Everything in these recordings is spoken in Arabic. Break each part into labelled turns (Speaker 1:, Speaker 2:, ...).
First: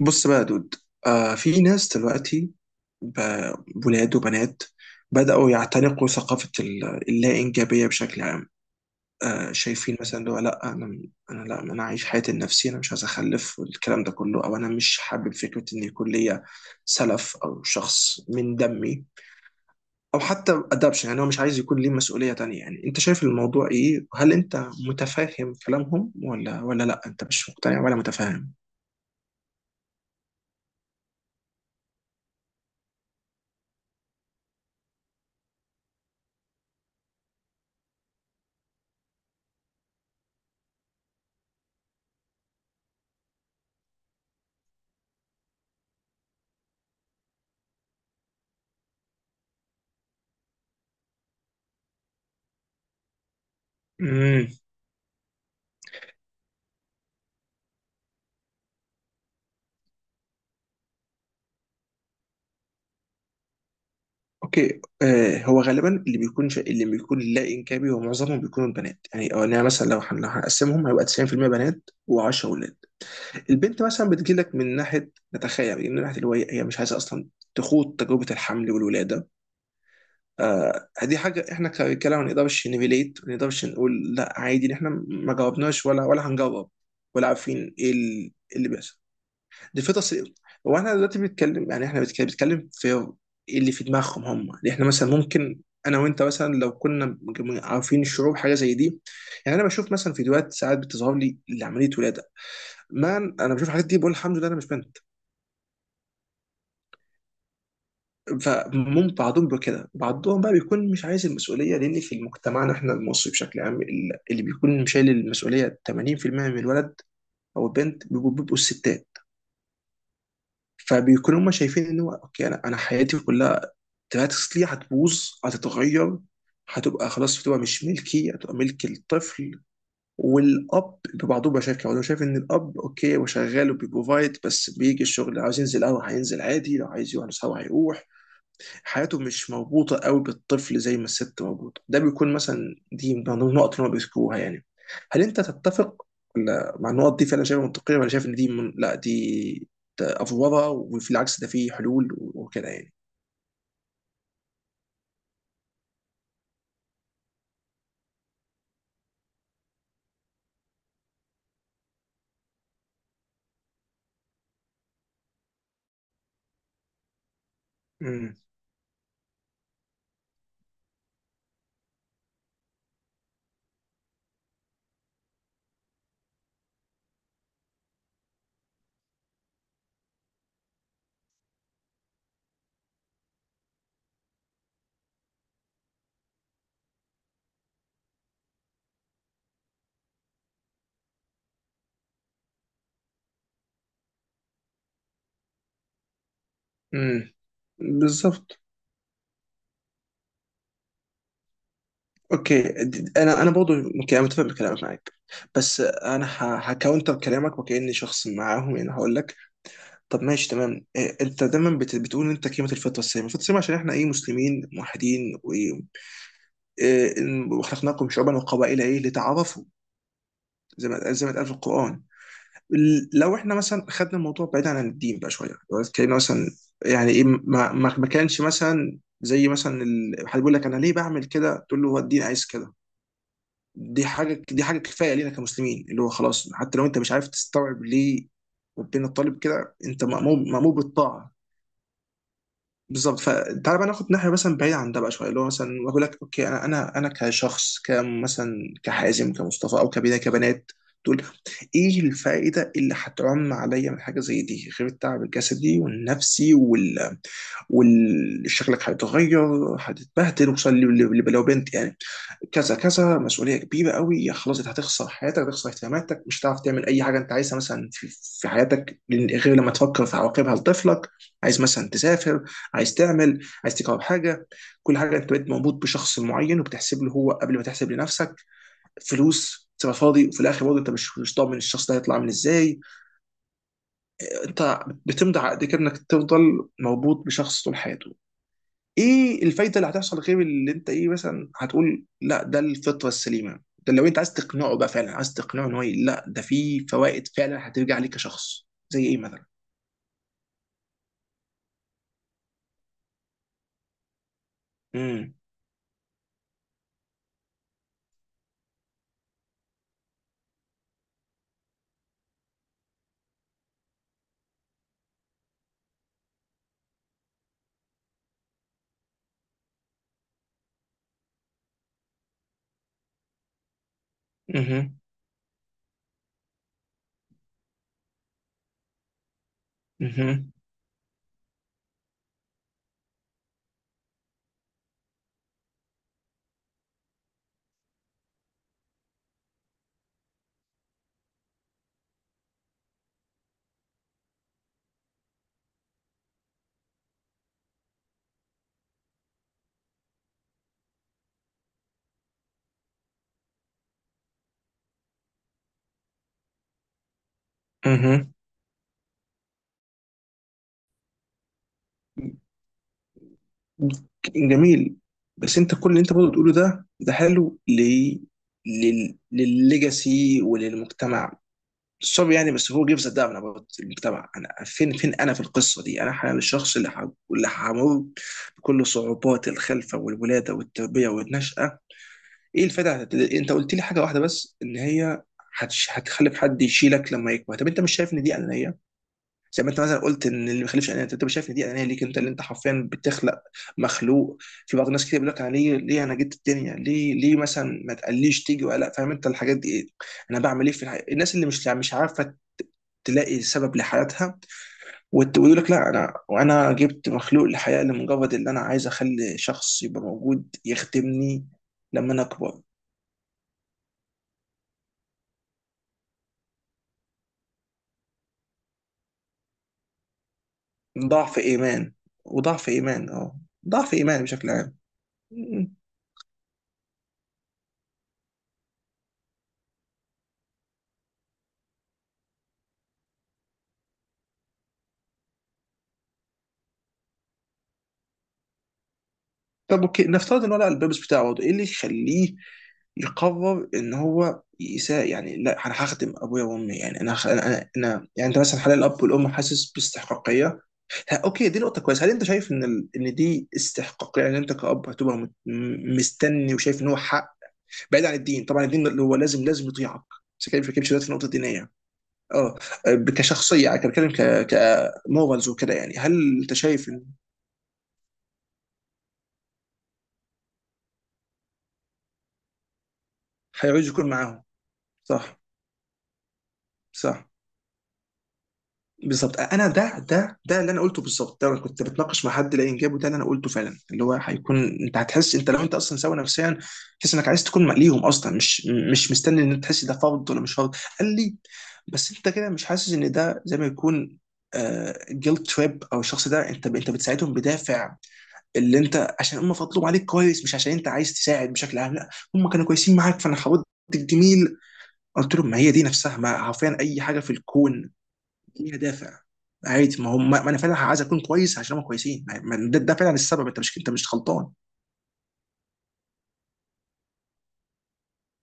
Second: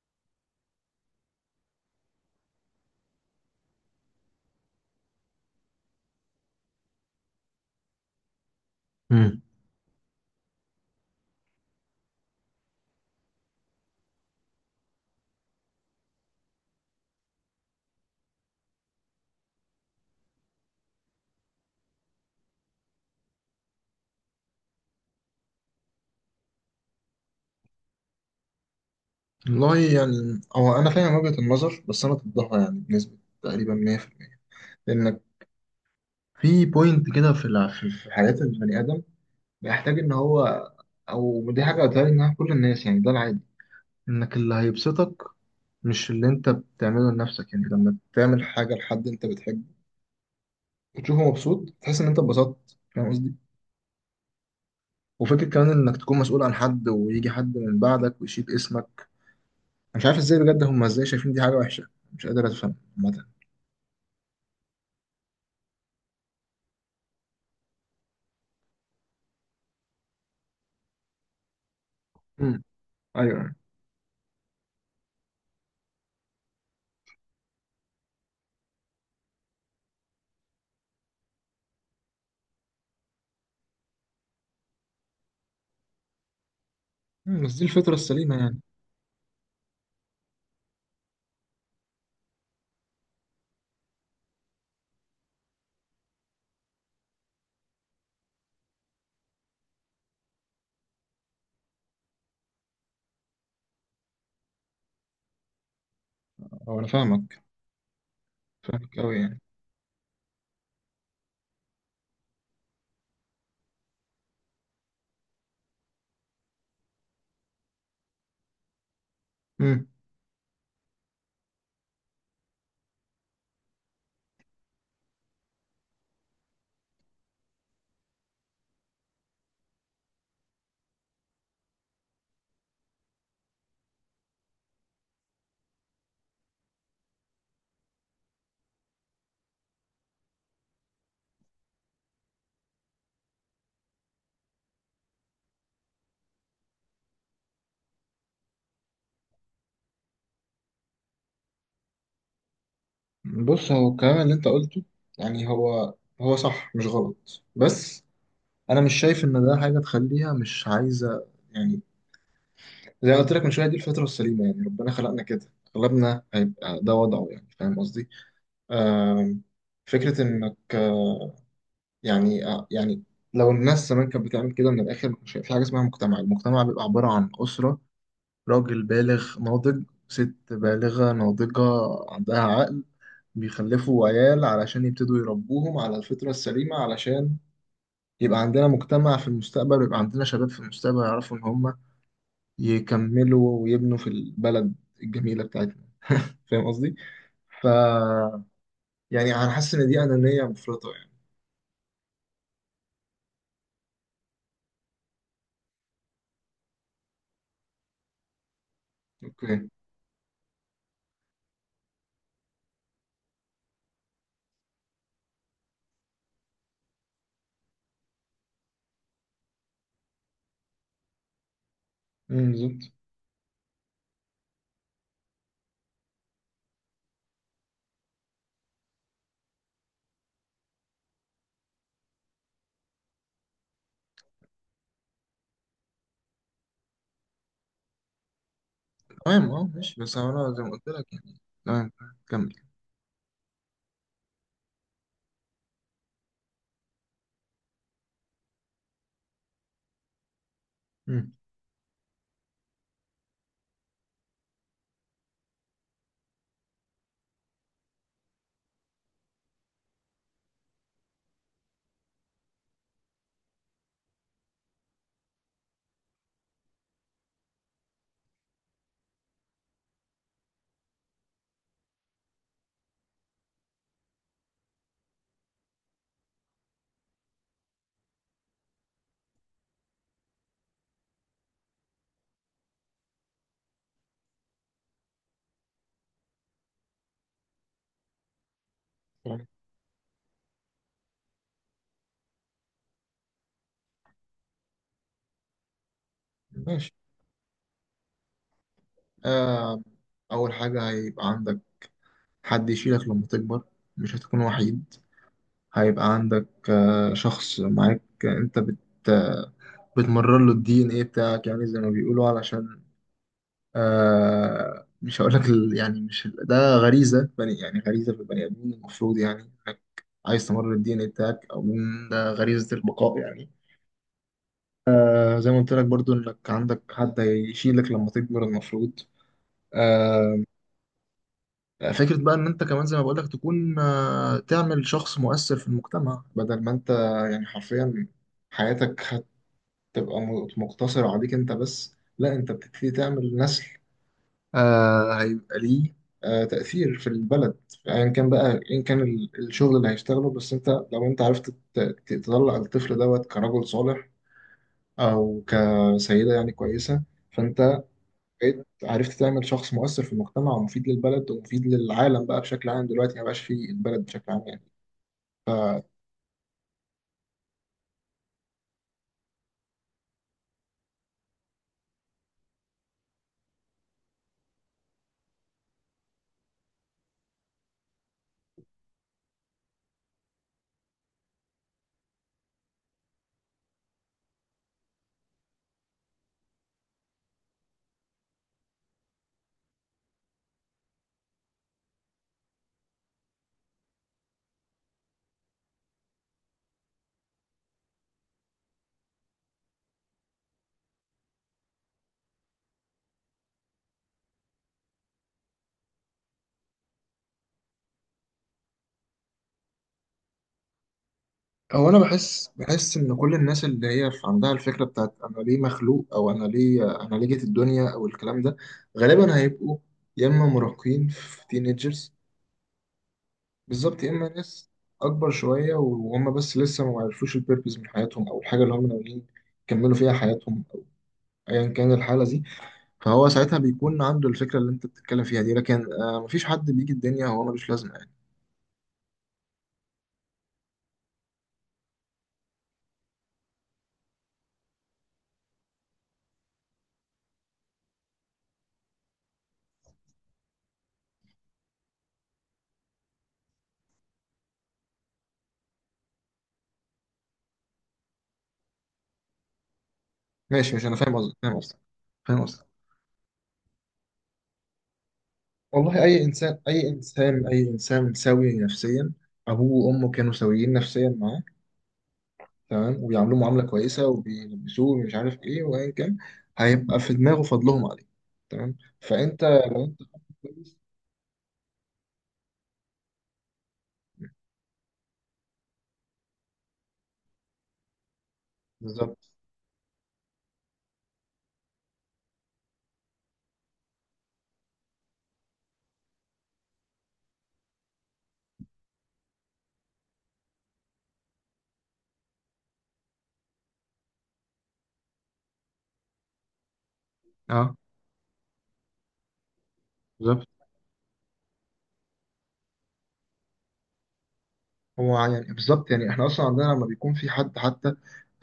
Speaker 1: بص بقى يا دود. في ناس دلوقتي، ب- ولاد وبنات، بدأوا يعتنقوا ثقافة اللا إنجابية بشكل عام.
Speaker 2: مم.
Speaker 1: شايفين مثلا اللي هو لا أنا عايش حياتي لنفسي، أنا مش عايز أخلف والكلام ده كله، أو أنا مش حابب فكرة إن يكون ليا سلف أو شخص من دمي، أو حتى أدابشن. يعني هو مش عايز يكون ليه مسؤولية تانية. يعني أنت شايف الموضوع إيه؟ هل أنت متفاهم كلامهم ولا ولا لا أنت مش مقتنع ولا متفاهم؟
Speaker 2: والله يعني هو انا فاهم وجهة النظر، بس انا ضدها يعني بنسبة تقريبا 100%. لانك في بوينت كده في الع- في في حياة البني ادم بيحتاج ان هو، او دي حاجة بتهيألي انها كل الناس، يعني ده العادي. انك اللي هيبسطك مش اللي انت بتعمله لنفسك، يعني لما تعمل حاجة لحد انت بتحبه وتشوفه مبسوط تحس ان انت اتبسطت، فاهم قصدي؟ وفكرة كمان انك تكون مسؤول عن حد ويجي حد من بعدك ويشيل اسمك. أنا مش عارف ازاي بجد، هم ازاي شايفين دي حاجة وحشة؟ مش قادر افهم عامة.
Speaker 1: اوكي. هو غالبا اللي بيكون اللي بيكون لا انكابي، هو معظمهم بيكونوا البنات، يعني. او انا مثلا لو هنقسمهم هيبقى 90% بنات و10
Speaker 2: مم.
Speaker 1: ولاد.
Speaker 2: ايوه.
Speaker 1: البنت مثلا بتجيلك من ناحيه، نتخيل يعني، من ناحيه اللي هو هي مش عايزه اصلا تخوض تجربه الحمل والولاده. دي حاجه احنا كرجاله ما نقدرش نريليت، ما نقدرش نقول لا عادي إن احنا ما جاوبناش ولا هنجاوب، ولا
Speaker 2: مم، بس دي
Speaker 1: عارفين ايه
Speaker 2: الفطرة السليمة
Speaker 1: إيه
Speaker 2: يعني.
Speaker 1: اللي بيحصل. دي فطرة سي- هو احنا دلوقتي بنتكلم، يعني احنا بنتكلم في إيه اللي في دماغهم هم. يعني احنا مثلا ممكن انا وانت مثلا لو كنا عارفين الشعور حاجه زي دي. يعني انا بشوف مثلا فيديوهات ساعات بتظهر لي لعمليه ولاده، مان انا بشوف الحاجات دي بقول الحمد لله انا مش بنت.
Speaker 2: أو أنا فاهمك. فاهمك
Speaker 1: فممكن
Speaker 2: أوي يعني.
Speaker 1: بعضهم بيبقى كده، بعضهم بقى بيكون مش عايز المسؤوليه، لان في مجتمعنا احنا المصري بشكل عام اللي بيكون شايل المسؤوليه 80% من الولد او البنت، بيبقوا الستات.
Speaker 2: مم.
Speaker 1: فبيكونوا هم شايفين ان هو اوكي، انا حياتي كلها دراكسلي هتبوظ، هتتغير، هتبقى خلاص، بتبقى مش ملكي، هتبقى ملك الطفل. والاب ببعضه بقى شايف كده، هو شايف ان الاب اوكي هو شغال وبيبروفايد، بس بيجي الشغل لو عايز ينزل قهوه هينزل عادي، لو عايز يروح نسهر هيروح. حياته مش مربوطه قوي بالطفل زي ما الست مربوطه. ده بيكون مثلا دي من ضمن النقط اللي هم بيذكروها يعني. هل انت تتفق ولا مع النقط دي، فعلا شايفها منطقيه، ولا شايف ان دي من... لا دي، ده افوره وفي العكس ده فيه حلول وكده،
Speaker 2: بص، هو الكلام اللي أنت قلته يعني، هو صح مش غلط، بس أنا مش شايف إن ده حاجة تخليها مش عايزة يعني. زي ما قلت لك من شوية، دي الفطرة السليمة يعني، ربنا خلقنا كده، أغلبنا هيبقى ده وضعه يعني. فاهم قصدي؟
Speaker 1: يعني؟
Speaker 2: آم، فكرة إنك، يعني، يعني لو الناس زمان كانت بتعمل كده من الآخر مش هيبقى في حاجة اسمها مجتمع، المجتمع بيبقى عبارة عن أسرة: راجل بالغ ناضج، ست بالغة ناضجة عندها عقل، بيخلفوا عيال علشان يبتدوا يربوهم على الفطرة السليمة، علشان يبقى عندنا مجتمع في المستقبل ويبقى عندنا شباب في المستقبل يعرفوا إن هم يكملوا ويبنوا في البلد الجميلة بتاعتنا. فاهم قصدي؟
Speaker 1: امم،
Speaker 2: ف
Speaker 1: بالظبط.
Speaker 2: يعني أنا حاسس إن دي أنانية مفرطة يعني.
Speaker 1: اوكي، انا برضه ممكن انا متفق بكلامك معاك، بس انا هكاونتر كلامك، وكاني شخص معاهم يعني. هقول لك
Speaker 2: أوكي.
Speaker 1: طب ماشي تمام، إيه، انت دايما بتقول انت قيمه الفطره السامه عشان احنا ايه، مسلمين موحدين، إيه، وخلقناكم شعوبا وقبائل ايه لتعارفوا، زي ما زي ما اتقال في القران.
Speaker 2: أمم، بالظبط.
Speaker 1: لو احنا مثلا خدنا الموضوع بعيد عن الدين بقى شويه، لو اتكلمنا مثلا، يعني ايه ما كانش مثلا، زي مثلا حد بيقول لك انا ليه بعمل كده، تقول له هو الدين عايز كده. دي حاجه كفايه لينا كمسلمين، اللي هو خلاص حتى لو انت مش عارف تستوعب ليه ربنا طالب
Speaker 2: تمام أه
Speaker 1: كده،
Speaker 2: ماشي،
Speaker 1: انت
Speaker 2: بس
Speaker 1: مأمور،
Speaker 2: أنا زي ما
Speaker 1: مأمور
Speaker 2: قلت لك
Speaker 1: بالطاعه.
Speaker 2: يعني، تمام تمام، كمل.
Speaker 1: بالظبط. فتعال بقى ناخد ناحيه مثلا بعيده عن ده بقى شويه، اللي هو مثلا اقول لك اوكي، انا كشخص، كمثلا كحازم، كمصطفى، او كبنات، كبنات تقول
Speaker 2: أمم.
Speaker 1: ايه الفائده اللي هتعم عليا من حاجه زي دي، غير التعب الجسدي والنفسي وشكلك هيتغير، هتتبهدل وصل لو بنت يعني. كذا كذا مسؤوليه كبيره قوي، خلاص انت هتخسر حياتك، هتخسر اهتماماتك، مش هتعرف تعمل اي حاجه انت عايزها، مثلا في حياتك، غير لما تفكر في عواقبها لطفلك. عايز مثلا تسافر، عايز تعمل، عايز تجرب حاجه، كل حاجه انت بقيت مربوط بشخص معين، وبتحسب له هو قبل ما تحسب لنفسك، فلوس تبقى فاضي. وفي الاخر برضه انت مش ضامن الشخص ده هيطلع عامل ازاي. انت بتمضي عقد كده انك تفضل مربوط بشخص طول حياته. ايه
Speaker 2: تمام.
Speaker 1: الفايده اللي هتحصل، غير اللي انت ايه، مثلا هتقول لا ده الفطره السليمه؟ ده لو انت عايز تقنعه بقى، فعلا عايز تقنعه ان هو لا ده في
Speaker 2: ماشي.
Speaker 1: فوائد فعلا هترجع لك كشخص، زي ايه مثلا؟
Speaker 2: آه، أول حاجة هيبقى عندك حد يشيلك لما تكبر، مش هتكون وحيد.
Speaker 1: امم.
Speaker 2: هيبقى عندك شخص معاك، انت بت آه، بتمرر له الدي ان ايه بتاعك، يعني زي ما بيقولوا، علشان مش هقول لك يعني مش ده غريزة بني، يعني غريزة في البني ادمين المفروض يعني، انك عايز تمرر الدي ان ايه بتاعك، او من ده غريزة البقاء يعني.
Speaker 1: اها.
Speaker 2: زي ما قلت لك برضو، انك عندك حد هيشيلك لما تكبر المفروض.
Speaker 1: اها.
Speaker 2: آه، فكرة بقى إن أنت كمان زي ما بقولك تكون، تعمل شخص مؤثر في المجتمع، بدل ما أنت يعني حرفيا حياتك هتبقى مقتصرة عليك أنت بس، لا أنت بتبتدي تعمل نسل، هيبقى ليه تأثير في البلد أيا كان بقى، أيا كان الشغل اللي هيشتغله، بس أنت لو أنت عرفت تطلع الطفل دوت كرجل صالح أو كسيدة يعني كويسة، فأنت
Speaker 1: اها.
Speaker 2: بقيت عرفت تعمل شخص مؤثر في المجتمع ومفيد للبلد ومفيد للعالم بقى بشكل عام، دلوقتي ما بقاش في البلد بشكل عام يعني.
Speaker 1: جميل. بس انت كل اللي انت برضه بتقوله ده، ده حلو للليجاسي وللمجتمع. سوري يعني، بس هو جيفز دامن اباوت المجتمع، انا فين انا في القصه دي؟ انا حاليا الشخص اللي همر بكل صعوبات الخلفه والولاده والتربيه والنشاه. ايه الفائده؟ انت قلت لي حاجه واحده بس، ان هي هتخلف حد يشيلك لما يكبر. طب انت مش شايف ان دي انانيه؟ زي ما انت مثلا قلت ان اللي ما يخلفش انانيه، انت مش شايف ان دي انانيه ليك انت، اللي انت حرفيا بتخلق مخلوق؟ في بعض الناس كتير بيقول لك أنا ليه، ليه انا جيت الدنيا، ليه، ليه مثلا ما تقليش تيجي، ولا فاهم انت الحاجات دي ايه، انا بعمل ايه في الحياه. الناس اللي مش عارفه تلاقي سبب لحياتها، ويقول لك لا انا، وانا جبت مخلوق للحياه لمجرد ان انا عايز اخلي شخص يبقى موجود يخدمني
Speaker 2: هو انا
Speaker 1: لما انا
Speaker 2: بحس
Speaker 1: اكبر.
Speaker 2: بحس ان كل الناس اللي هي في عندها الفكره بتاعت انا ليه مخلوق، او انا ليه جيت الدنيا، او الكلام ده غالبا هيبقوا يا اما مراهقين
Speaker 1: ضعف
Speaker 2: في
Speaker 1: ايمان.
Speaker 2: تينيجرز،
Speaker 1: وضعف ايمان، اه. ضعف
Speaker 2: بالظبط، يا
Speaker 1: ايمان
Speaker 2: اما
Speaker 1: بشكل
Speaker 2: ناس
Speaker 1: عام.
Speaker 2: اكبر
Speaker 1: م-
Speaker 2: شويه وهم بس لسه ما عرفوش البيربز من حياتهم، او الحاجه اللي هم ناويين يكملوا فيها حياتهم، أو ايا كان الحاله دي، فهو ساعتها بيكون عنده الفكرة اللي انت بتتكلم فيها دي، لكن مفيش حد بيجي الدنيا هو ملوش لازمة يعني.
Speaker 1: طب اوكي، نفترض ان هو لقى البيربس بتاعه برضه. ايه اللي يخليه يقرر ان هو يساء، يعني لا انا هخدم ابويا وامي؟ يعني انا يعني انت مثلا حاليا، الاب والام حاسس باستحقاقيه. اوكي، دي نقطة كويسة. هل انت شايف ان ان دي استحقاقية؟ يعني انت كأب هتبقى مستني وشايف ان هو حق، بعيد عن الدين طبعا، الدين اللي هو لازم يطيعك. بس كده ما
Speaker 2: ماشي، مش،
Speaker 1: بتكلمش
Speaker 2: انا
Speaker 1: دلوقتي في
Speaker 2: فاهم
Speaker 1: نقطة
Speaker 2: قصدك فاهم
Speaker 1: دينية.
Speaker 2: قصدك فاهم
Speaker 1: اه.
Speaker 2: قصدك.
Speaker 1: كشخصية يعني، كان بتكلم كمورالز وكده، يعني
Speaker 2: والله اي
Speaker 1: هل انت
Speaker 2: انسان اي
Speaker 1: شايف ان
Speaker 2: انسان اي انسان سوي نفسيا ابوه وامه كانوا سويين نفسيا معاه، تمام، وبيعاملوه معاملة
Speaker 1: هيعوز
Speaker 2: كويسة
Speaker 1: يكون معاهم؟
Speaker 2: وبيلبسوه ومش عارف
Speaker 1: صح.
Speaker 2: ايه وايا كان، هيبقى في
Speaker 1: صح.
Speaker 2: دماغه فضلهم عليه، تمام،
Speaker 1: بالظبط،
Speaker 2: فانت
Speaker 1: انا
Speaker 2: لو
Speaker 1: ده
Speaker 2: انت حد
Speaker 1: ده ده اللي
Speaker 2: كويس.
Speaker 1: انا قلته بالظبط. ده أنا كنت بتناقش مع حد لقى انجابه، ده اللي انا قلته فعلا، اللي هو هيكون انت هتحس، انت لو انت اصلا سوي نفسيا، تحس انك عايز تكون مقليهم اصلا، مش مش
Speaker 2: بالظبط.
Speaker 1: مستني ان أنت تحس ده فرض ولا مش فرض، قال لي. بس انت كده مش حاسس ان ده زي ما يكون جيلت تريب؟ او الشخص ده انت انت بتساعدهم بدافع اللي انت عشان هم فضلوا عليك كويس، مش عشان انت عايز تساعد بشكل عام. لا، هم كانوا كويسين معاك، فانا حاولت الجميل. قلت لهم ما هي دي نفسها، ما حرفيا اي حاجه في
Speaker 2: اه
Speaker 1: الكون ليها دافع، عادي. ما هم،
Speaker 2: بالظبط،
Speaker 1: ما انا فعلا عايز اكون كويس عشان هم كويسين، ما- ما ده فعلا السبب، انت مش، انت مش غلطان.
Speaker 2: هو يعني بالظبط، يعني احنا اصلا عندنا لما بيكون في حد حتى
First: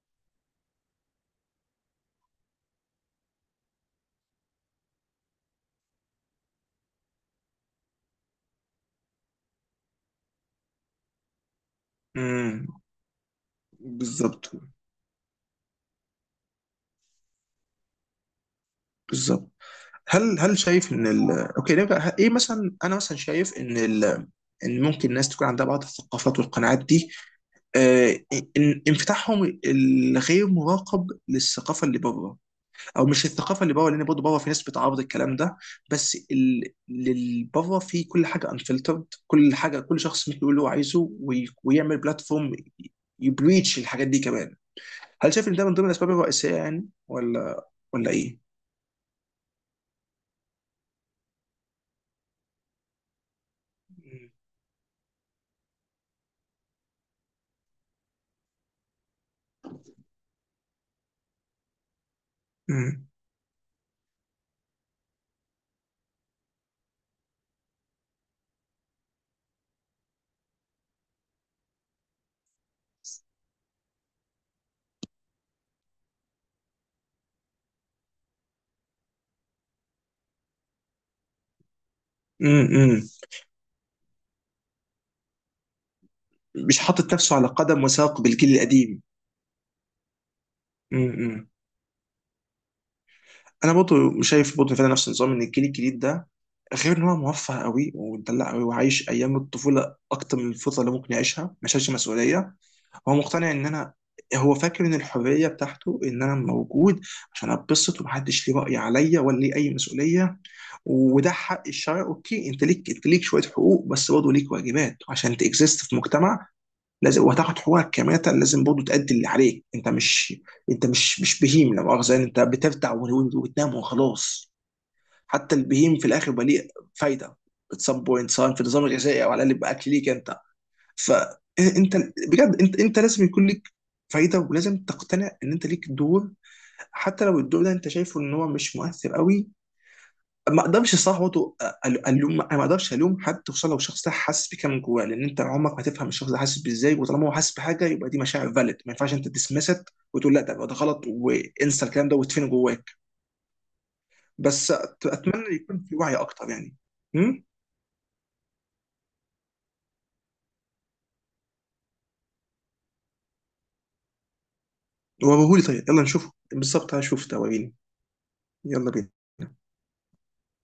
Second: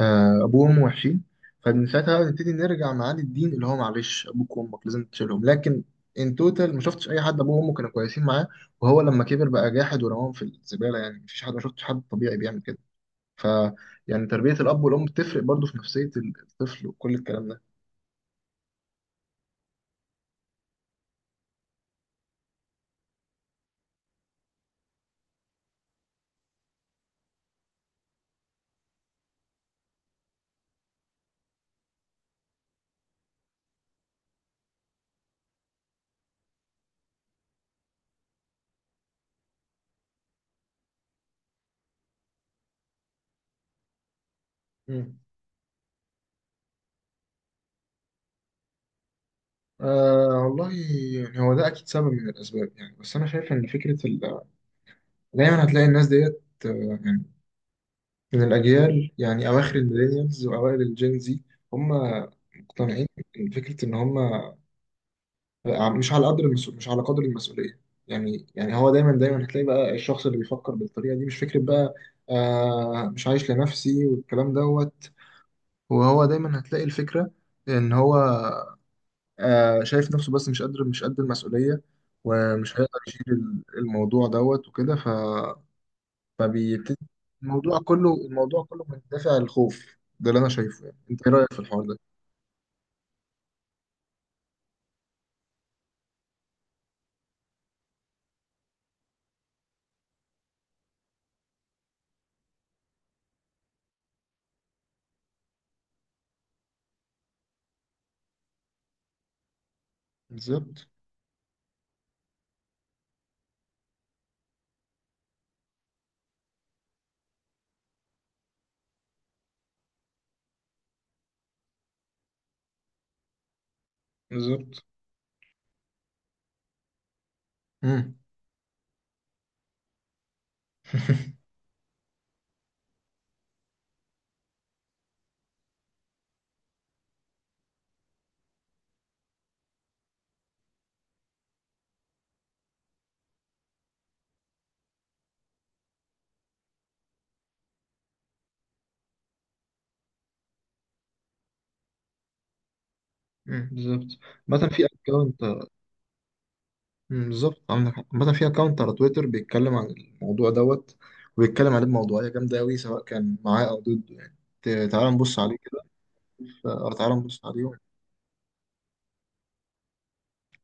Speaker 2: ابوه وامه وحشين، فمن ساعتها بقى نبتدي نرجع معاد الدين اللي هو معلش ابوك وامك لازم تشيلهم، لكن ان توتال ما شفتش اي حد ابوه وامه كانوا كويسين معاه، وهو لما كبر بقى جاحد ورماهم في الزباله، يعني مفيش حد، ما شفتش حد طبيعي بيعمل
Speaker 1: امم.
Speaker 2: كده. ف يعني
Speaker 1: بالظبط.
Speaker 2: تربيه الاب والام بتفرق برضو في نفسيه الطفل وكل الكلام ده.
Speaker 1: بالظبط. هل شايف ان اوكي نرجع، ايه مثلا، انا مثلا شايف ان ان ممكن الناس تكون عندها بعض الثقافات والقناعات دي، آه... انفتاحهم الغير مراقب للثقافه اللي بره، او مش الثقافه اللي بره لان برضه بره في ناس بتعارض الكلام ده، بس اللي بره في كل حاجه انفلترد، كل حاجه كل شخص ممكن يقول اللي هو عايزه، ويعمل بلاتفورم يبريتش الحاجات دي كمان.
Speaker 2: مم.
Speaker 1: هل شايف ان ده من ضمن الاسباب الرئيسيه، يعني، ولا ايه؟
Speaker 2: والله يعني، هو ده اكيد سبب من الاسباب يعني، بس انا شايف ان فكره دايما هتلاقي الناس ديت، يعني، من الأجيال يعني أواخر الميلينيالز وأوائل الجين زي، هم مقتنعين
Speaker 1: مم.
Speaker 2: بفكرة إن هم مش على قدر المسؤول، مش على قدر المسؤولية يعني هو دايما دايما هتلاقي بقى الشخص اللي بيفكر بالطريقة دي، مش فكرة بقى مش عايش لنفسي والكلام دوت، وهو دايما هتلاقي الفكرة إن هو شايف نفسه بس مش قادر، مش قد المسؤولية،
Speaker 1: مم.
Speaker 2: ومش هيقدر
Speaker 1: مم.
Speaker 2: يشيل الموضوع دوت وكده،
Speaker 1: مش
Speaker 2: فبيبتدي
Speaker 1: حاطط نفسه على
Speaker 2: الموضوع
Speaker 1: قدم
Speaker 2: كله،
Speaker 1: وساق بالجيل
Speaker 2: الموضوع كله من
Speaker 1: القديم.
Speaker 2: دافع الخوف ده اللي انا شايفه يعني. انت ايه
Speaker 1: مم.
Speaker 2: رايك في الحوار ده؟
Speaker 1: انا برضه شايف، برضه فعلا نفس النظام، ان الجيل الجديد ده غير ان هو موفر قوي ومدلع قوي وعايش ايام الطفوله اكتر من الفتره اللي ممكن يعيشها، ما شالش مسؤوليه. هو مقتنع ان انا، هو فاكر ان الحريه بتاعته ان انا موجود عشان اتبسط، ومحدش ليه راي عليا ولا ليه اي مسؤوليه.
Speaker 2: بالظبط
Speaker 1: وده حق الشرع، اوكي، انت ليك شويه حقوق، بس برضه ليك واجبات عشان تكزيست في مجتمع، لازم. وهتاخد حقوقك كماتا، لازم برضه تأدي اللي عليك. انت مش، انت مش بهيم، لا مؤاخذه يعني، انت بترتع وتنام وخلاص.
Speaker 2: بالظبط.
Speaker 1: حتى البهيم في الاخر بقى ليه فايده at some
Speaker 2: امم
Speaker 1: point، سواء في النظام الغذائي او على الاقل باكل ليك انت. فانت بجد، انت لازم يكون ليك فايده، ولازم تقتنع ان انت ليك دور، حتى لو الدور ده انت شايفه ان هو مش مؤثر قوي. ما اقدرش الصراحه برضه الوم، انا ما اقدرش الوم حد، خصوصا لو الشخص ده حاسس بكده من جواه، لان انت عمرك ما تفهم الشخص ده حاسس بازاي، وطالما هو حاسس بحاجه يبقى دي مشاعر فالid، ما ينفعش انت تسمست وتقول لا ده ده غلط وانسى الكلام ده وتفين جواك.
Speaker 2: امم. بالظبط، مثلا
Speaker 1: بس
Speaker 2: في اكونت.
Speaker 1: اتمنى يكون في وعي اكتر يعني. امم.
Speaker 2: بالظبط عندك حق، مثلا في اكونت على تويتر بيتكلم عن الموضوع دوت، وبيتكلم عليه بموضوعية جامدة أوي سواء كان معاه أو ضده يعني، تعال نبص عليه
Speaker 1: وريهولي،
Speaker 2: كده.
Speaker 1: طيب يلا نشوفه
Speaker 2: أو
Speaker 1: بالظبط،
Speaker 2: تعال
Speaker 1: هشوف ده
Speaker 2: نبص
Speaker 1: وريني.
Speaker 2: عليه
Speaker 1: يلا بينا.